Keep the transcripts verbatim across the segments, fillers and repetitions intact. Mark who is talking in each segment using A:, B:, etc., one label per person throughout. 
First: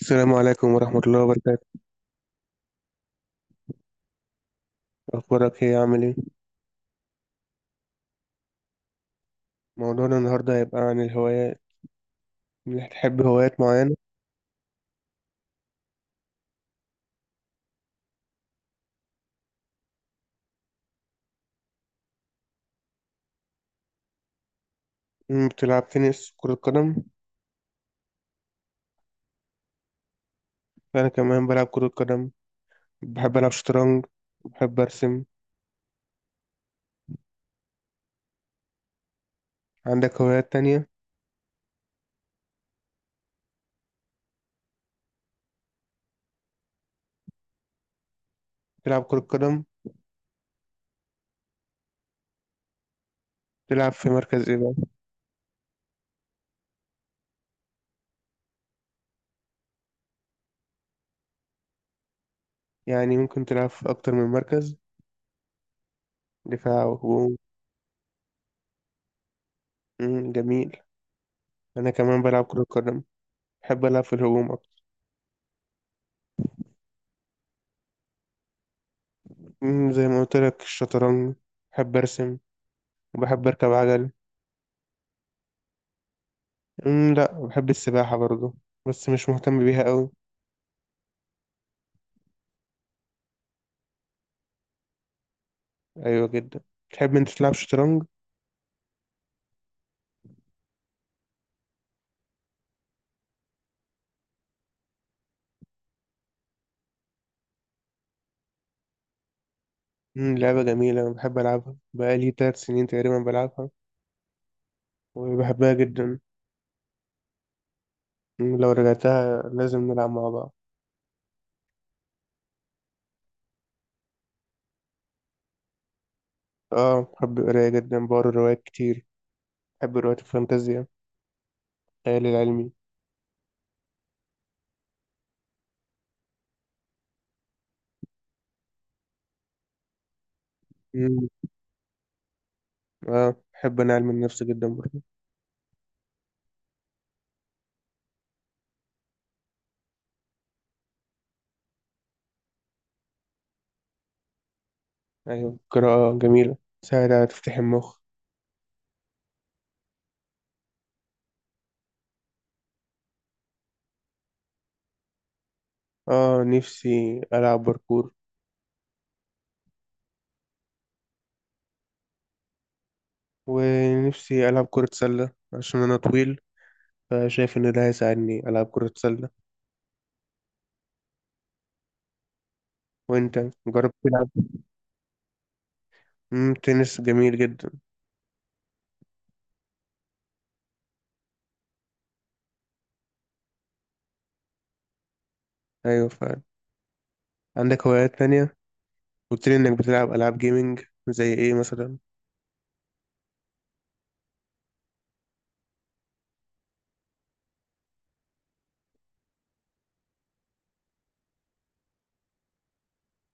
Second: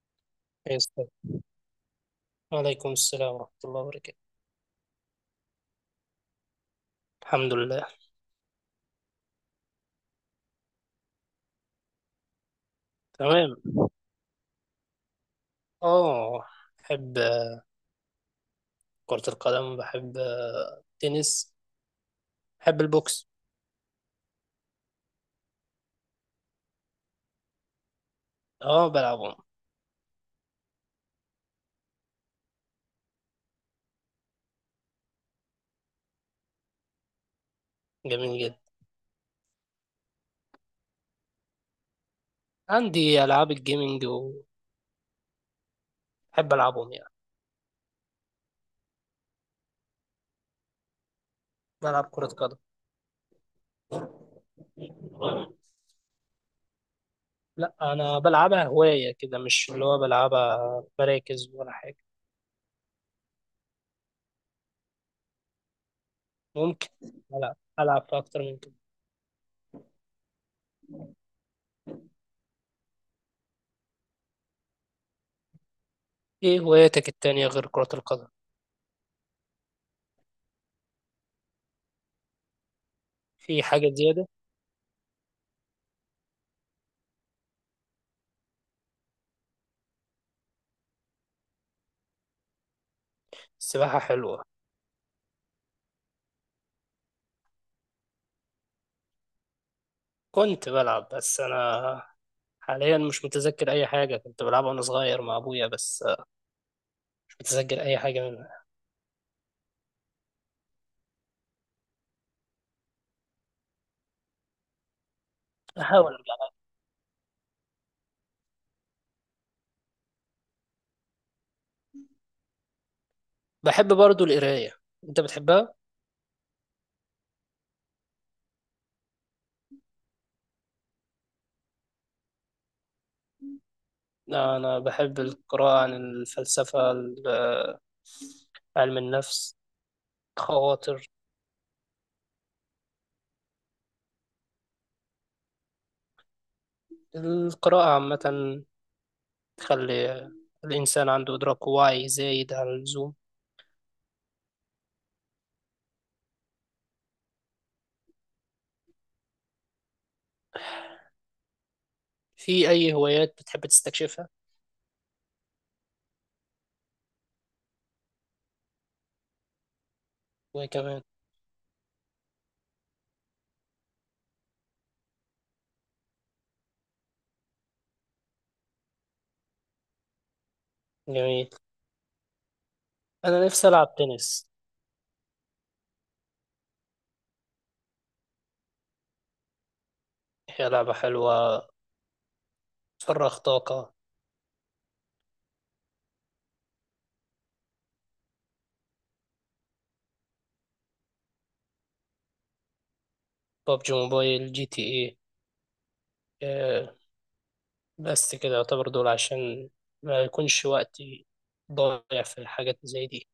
A: السلام عليكم ورحمة
B: يسلم.
A: الله وبركاته.
B: وعليكم السلام ورحمة الله وبركاته.
A: أخبارك إيه عامل إيه؟
B: الحمد لله.
A: موضوعنا النهاردة هيبقى عن الهوايات. إنك تحب
B: تمام.
A: هوايات معينة.
B: اه، بحب آه، كرة القدم. بحب آه، التنس. بحب البوكس.
A: أمم، بتلعب تنس كرة قدم؟
B: اه، بلعبهم.
A: أنا كمان بلعب كرة قدم. بحب ألعب شطرنج. بحب أرسم.
B: جميل جدا.
A: عندك هوايات تانية؟
B: عندي ألعاب الجيمنج وبحب ألعبهم يعني.
A: تلعب كرة قدم؟
B: بلعب كرة قدم.
A: تلعب في مركز إيه بقى؟
B: لا، أنا بلعبها هواية كده، مش اللي هو بلعبها مراكز ولا حاجة.
A: يعني ممكن تلعب في أكتر من مركز، دفاع
B: ممكن
A: وهجوم.
B: ألعب ألعب في أكتر من كده.
A: أمم، جميل. أنا كمان بلعب كرة قدم. بحب ألعب في الهجوم أكتر.
B: إيه هواياتك التانية غير كرة القدم؟
A: أمم، زي ما قلت لك، الشطرنج. بحب أرسم. وبحب
B: في
A: أركب
B: حاجة
A: عجل.
B: زيادة؟
A: امم لا، بحب السباحة برضو. بس مش مهتم بيها قوي.
B: السباحة حلوة.
A: ايوه جدا. تحب انت تلعب شطرنج؟
B: كنت بلعب، بس أنا حاليا مش متذكر اي حاجه كنت بلعبها وانا صغير مع ابويا، بس آه، مش متذكر اي حاجه منها.
A: امم لعبة جميلة. انا بحب العبها بقالي تلات سنين تقريبا بلعبها. وبحبها
B: احاول
A: جدا.
B: ارجع.
A: مم، لو رجعتها لازم نلعب مع بعض.
B: بحب برضو القرايه. انت بتحبها؟
A: اه بحب القراية جدا، بقرا روايات كتير. بحب روايات الفانتازيا، الخيال العلمي.
B: انا بحب القراءه عن الفلسفه، ال- آه، علم النفس، خواطر.
A: امم اه، بحب انا علم النفس جدا برضو.
B: القراءه عامه تخلي الانسان عنده ادراك واعي زايد عن اللزوم.
A: ايوه قراءة جميلة، تساعد على تفتح المخ.
B: في اي هوايات بتحب تستكشفها؟
A: اه، نفسي العب باركور.
B: وكمان.
A: ونفسي العب كرة سلة عشان انا طويل. فشايف إن ده هيساعدني ألعب كرة سلة.
B: جميل.
A: وأنت؟
B: انا نفسي العب
A: جربت تلعب؟
B: تنس.
A: مم، تنس جميل جدا.
B: هي لعبه حلوه، تفرغ طاقه.
A: أيوة فعلا. عندك هوايات تانية؟ قلت لي إنك بتلعب ألعاب جيمنج، زي إيه مثلا؟
B: ببجي موبايل، جي تي ايه، آه، بس كده يعتبر، دول عشان ما يكونش وقتي ضايع في الحاجات زي دي.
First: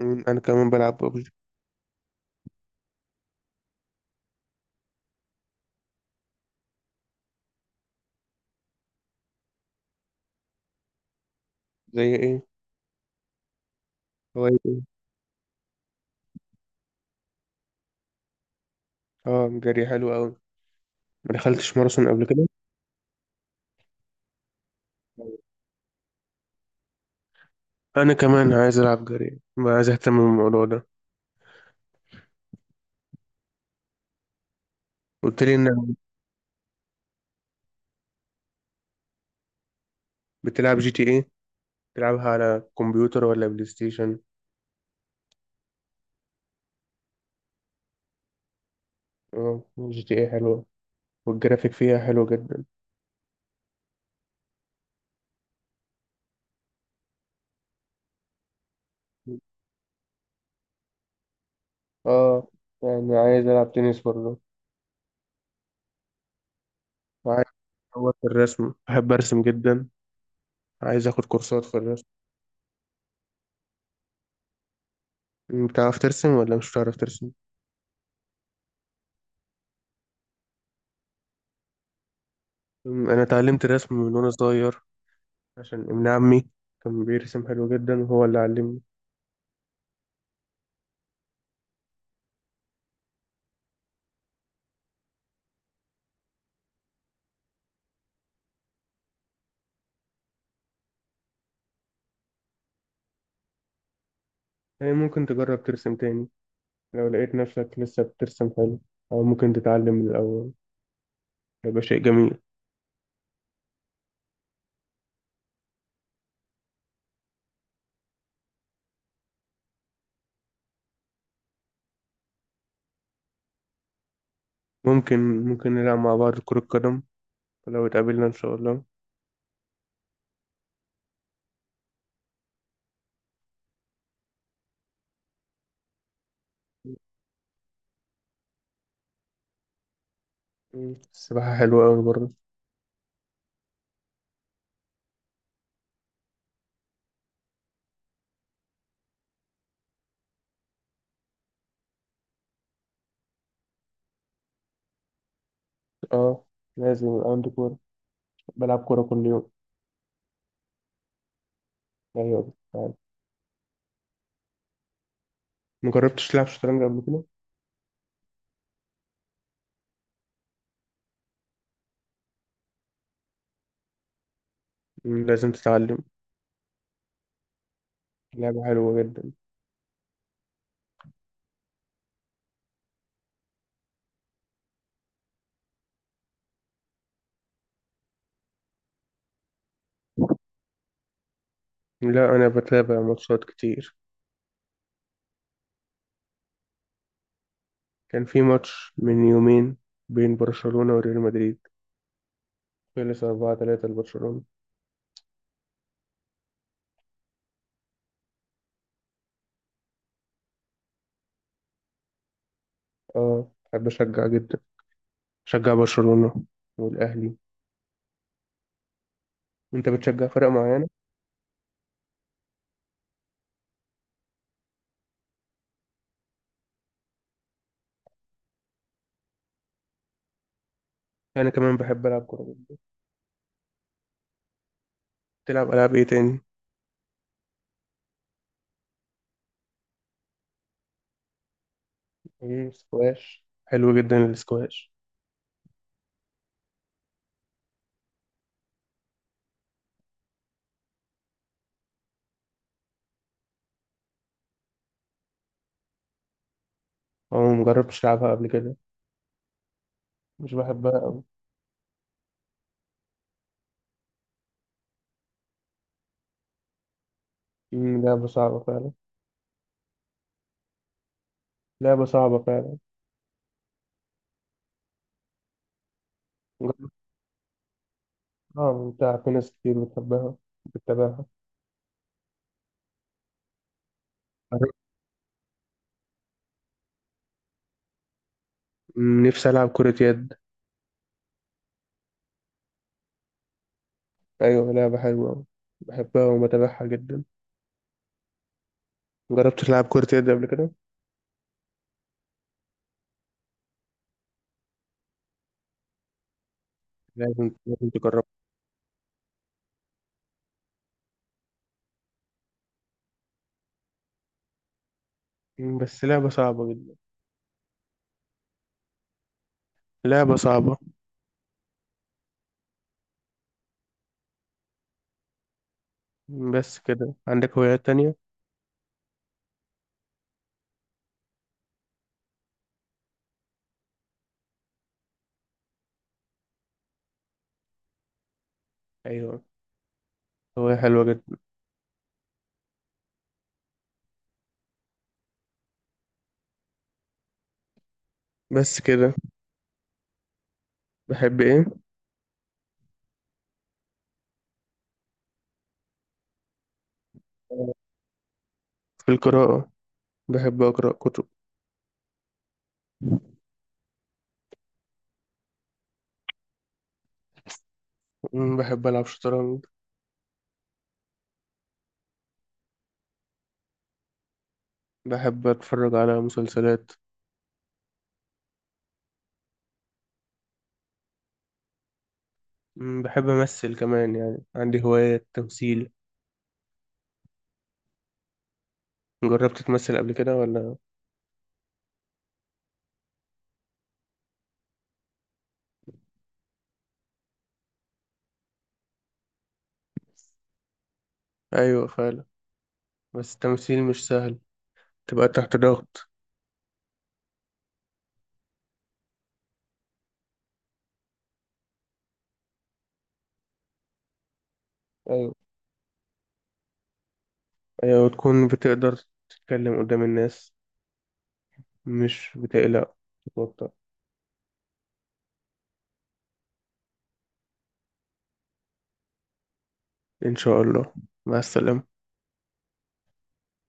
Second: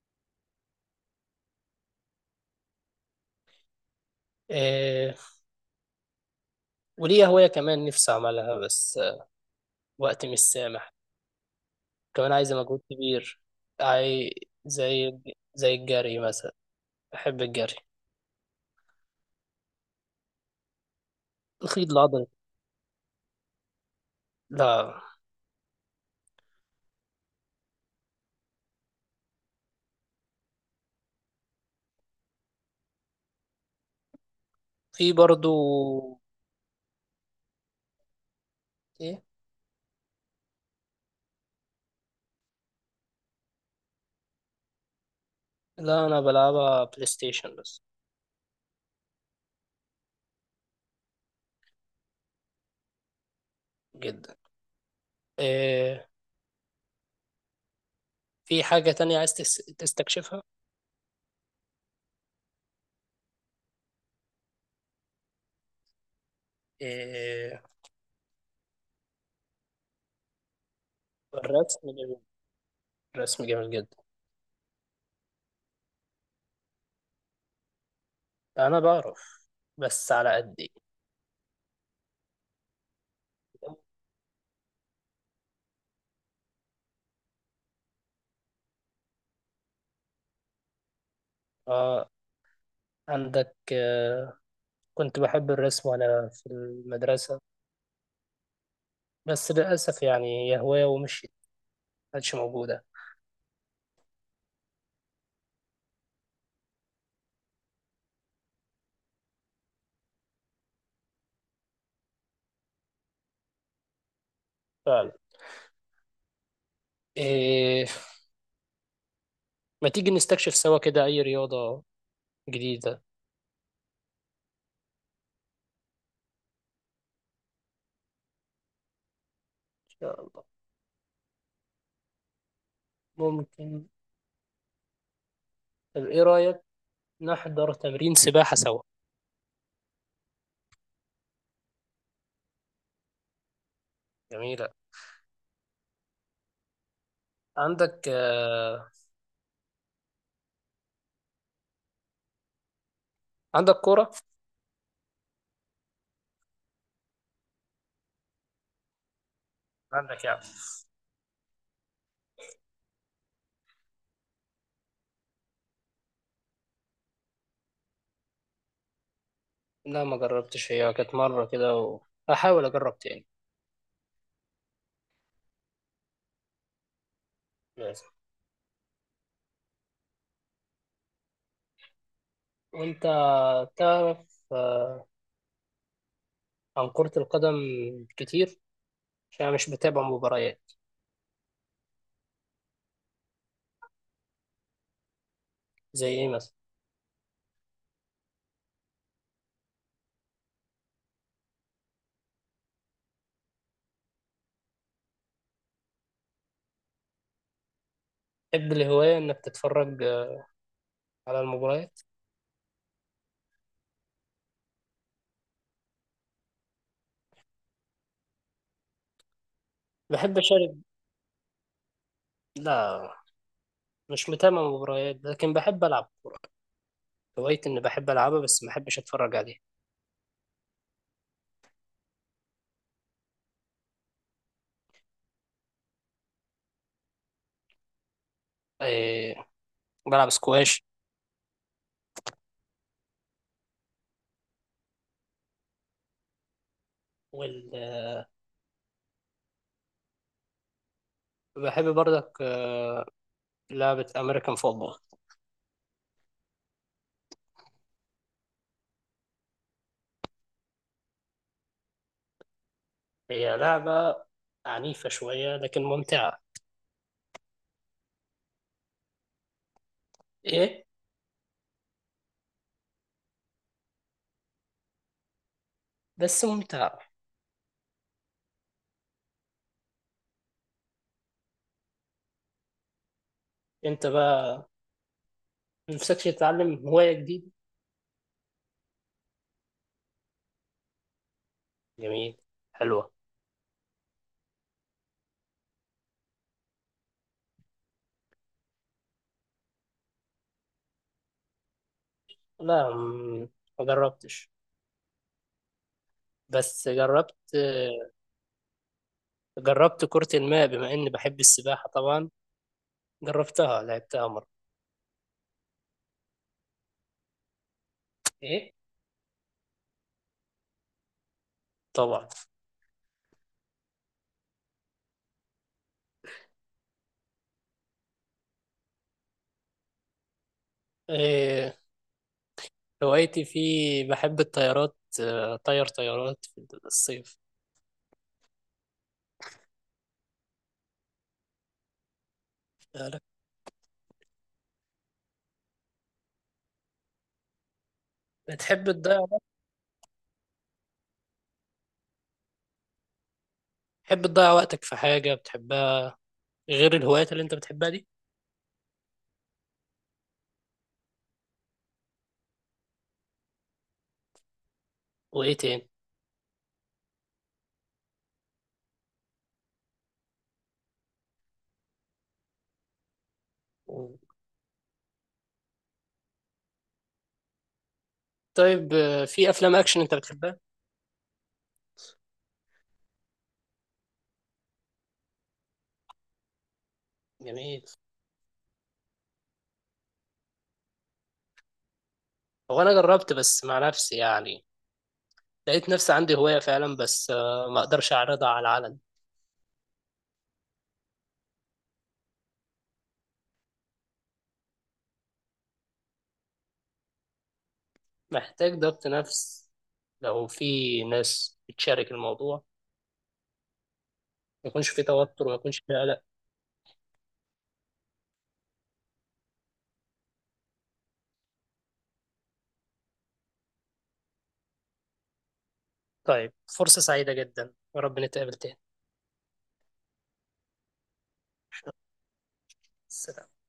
A: مم، أنا كمان بلعب ببجي.
B: إيه. وليا هواية كمان نفسي أعملها، بس آه، وقتي مش سامح.
A: زي
B: كمان
A: إيه؟
B: عايزة مجهود كبير. عاي
A: هواية إيه؟
B: زي زي الجري مثلا. بحب الجري.
A: آه، جري حلو أوي. ما دخلتش
B: الخيط
A: ماراثون قبل
B: العضلي.
A: كده؟
B: لا.
A: أنا كمان عايز ألعب جري، ما عايز أهتم بالموضوع ده.
B: في
A: قلت لي إنك
B: برضو. إيه.
A: بتلعب جي تي إيه. بتلعبها على كمبيوتر ولا بلاي ستيشن؟
B: لا، أنا بلعبها بلاي ستيشن بس.
A: اه، جي تي إيه حلوة. والجرافيك فيها حلو جدا.
B: جدا. إيه. في حاجة تانية عايز تس- تستكشفها؟
A: اه، يعني عايز العب تنس برضه. عايز
B: إيه.
A: اطور في الرسم، بحب ارسم جدا. عايز اخد كورسات في
B: الرسم
A: الرسم.
B: جميل. الرسم جميل جدا.
A: أم، بتعرف ترسم ولا مش بتعرف ترسم؟
B: أنا بعرف بس على قدي.
A: أم، انا اتعلمت الرسم من وانا صغير. عشان ابن عمي كان بيرسم حلو جدا وهو اللي علمني.
B: آه. عندك آه كنت بحب الرسم وأنا في المدرسة، بس للأسف يعني هي هواية ومشيت، مكانتش موجودة.
A: يعني ممكن تجرب ترسم تاني. لو لقيت نفسك لسه بترسم حلو، او ممكن تتعلم من الاول. هيبقى شيء جميل.
B: فعلا. إيه. ما تيجي نستكشف سوا كده أي رياضة جديدة؟ إن
A: ممكن ممكن نلعب مع بعض كرة قدم لو اتقابلنا ان شاء الله.
B: شاء الله. ممكن. طب إيه رأيك نحضر تمرين سباحة سوا؟
A: أم، السباحة حلوة أوي برضه.
B: جميلة. عندك آه عندك كورة؟
A: اه، لازم يبقى عندي كورة. بلعب كورة كل يوم.
B: عندك يعني.
A: ايوه فعلا. ما جربتش تلعب شطرنج قبل كده؟
B: لا، ما جربتش، هي كانت مرة كده، وهحاول أجرب تاني.
A: مم، لازم تتعلم. لعبة حلوة جدا.
B: وانت تعرف آه، عن كرة القدم كتير؟ عشان أنا مش بتابع مباريات.
A: لا، انا بتابع ماتشات كتير.
B: زي ايه مثلا؟
A: كان في ماتش من يومين بين برشلونة وريال مدريد. خلص أربعة ثلاثة لبرشلونة.
B: تحب الهواية انك تتفرج آه، على المباريات؟
A: اه بحب اشجع جدا. شجع برشلونة والاهلي. انت بتشجع
B: بحب
A: فرق
B: اشارك.
A: معينة؟
B: لا، مش متابع مباريات لكن بحب العب كورة. هوايتي اني بحب العبها بس ما بحبش اتفرج عليها.
A: انا كمان بحب العب كورة جدا. تلعب العاب ايه تاني؟
B: إيه. بلعب سكواش.
A: ايه، سكواش حلو جدا السكواش.
B: وال... آه، بحب برضك آه، لعبة امريكان فوتبول.
A: اه، مجربتش العبها قبل كده. مش بحبها قوي.
B: هي لعبة عنيفة شوية، لكن ممتعة.
A: مم، لعبة صعبة فعلا.
B: ايه.
A: لعبة صعبة فعلا.
B: بس ممتعة.
A: اه ممتعة، في ناس كتير بتحبها، بتتابعها.
B: انت بقى،
A: عارف،
B: نفسكش تتعلم هواية جديدة؟
A: نفسي ألعب كرة يد.
B: جميل. حلوة.
A: أيوة لعبة حلوة أوي. بحبها وبتابعها جدا. مجربتش تلعب كرة يد قبل كده؟
B: لا، م- ما جربتش، بس جربت.
A: لازم لازم تجربها.
B: جربت كرة الماء، بما إني بحب السباحة طبعا، جربتها لعبتها مرة.
A: بس لعبة صعبة جدا.
B: إيه.
A: لعبة صعبة.
B: طبعا.
A: بس كده؟ عندك هوايات تانية؟
B: إيه. هوايتي في. بحب الطيارات، آه، طير طيارات في الصيف.
A: أيوة، هواية حلوة جدا.
B: بالك.
A: بس
B: بتحب
A: كده.
B: تضيع وقت-
A: بحب إيه؟
B: بتحب تضيع وقتك في حاجة بتحبها غير الهوايات اللي أنت بتحبها دي؟
A: في القراءة، بحب أقرأ كتب.
B: وإيه تاني؟
A: مم، بحب ألعب شطرنج. بحب أتفرج على مسلسلات.
B: طيب آه، في أفلام أكشن أنت بتحبها؟
A: مم، بحب أمثل كمان، يعني عندي هواية تمثيل.
B: جميل.
A: جربت تمثل قبل كده ولا؟
B: هو أنا جربت بس مع نفسي يعني، لقيت نفسي عندي هواية فعلا، بس آه، ما اقدرش اعرضها على العلن.
A: ايوه فعلا. بس التمثيل مش سهل، تبقى تحت ضغط.
B: محتاج ضبط نفس لو في ناس بتشارك الموضوع، ما يكونش في
A: ايوه،
B: توتر وما يكونش في قلق.
A: ايوه، وتكون بتقدر تتكلم قدام الناس، مش بتقلق، تتوتر.
B: طيب، فرصة سعيدة جدا، يا رب نتقابل تاني.
A: ان شاء الله. مع السلامة.
B: سلام.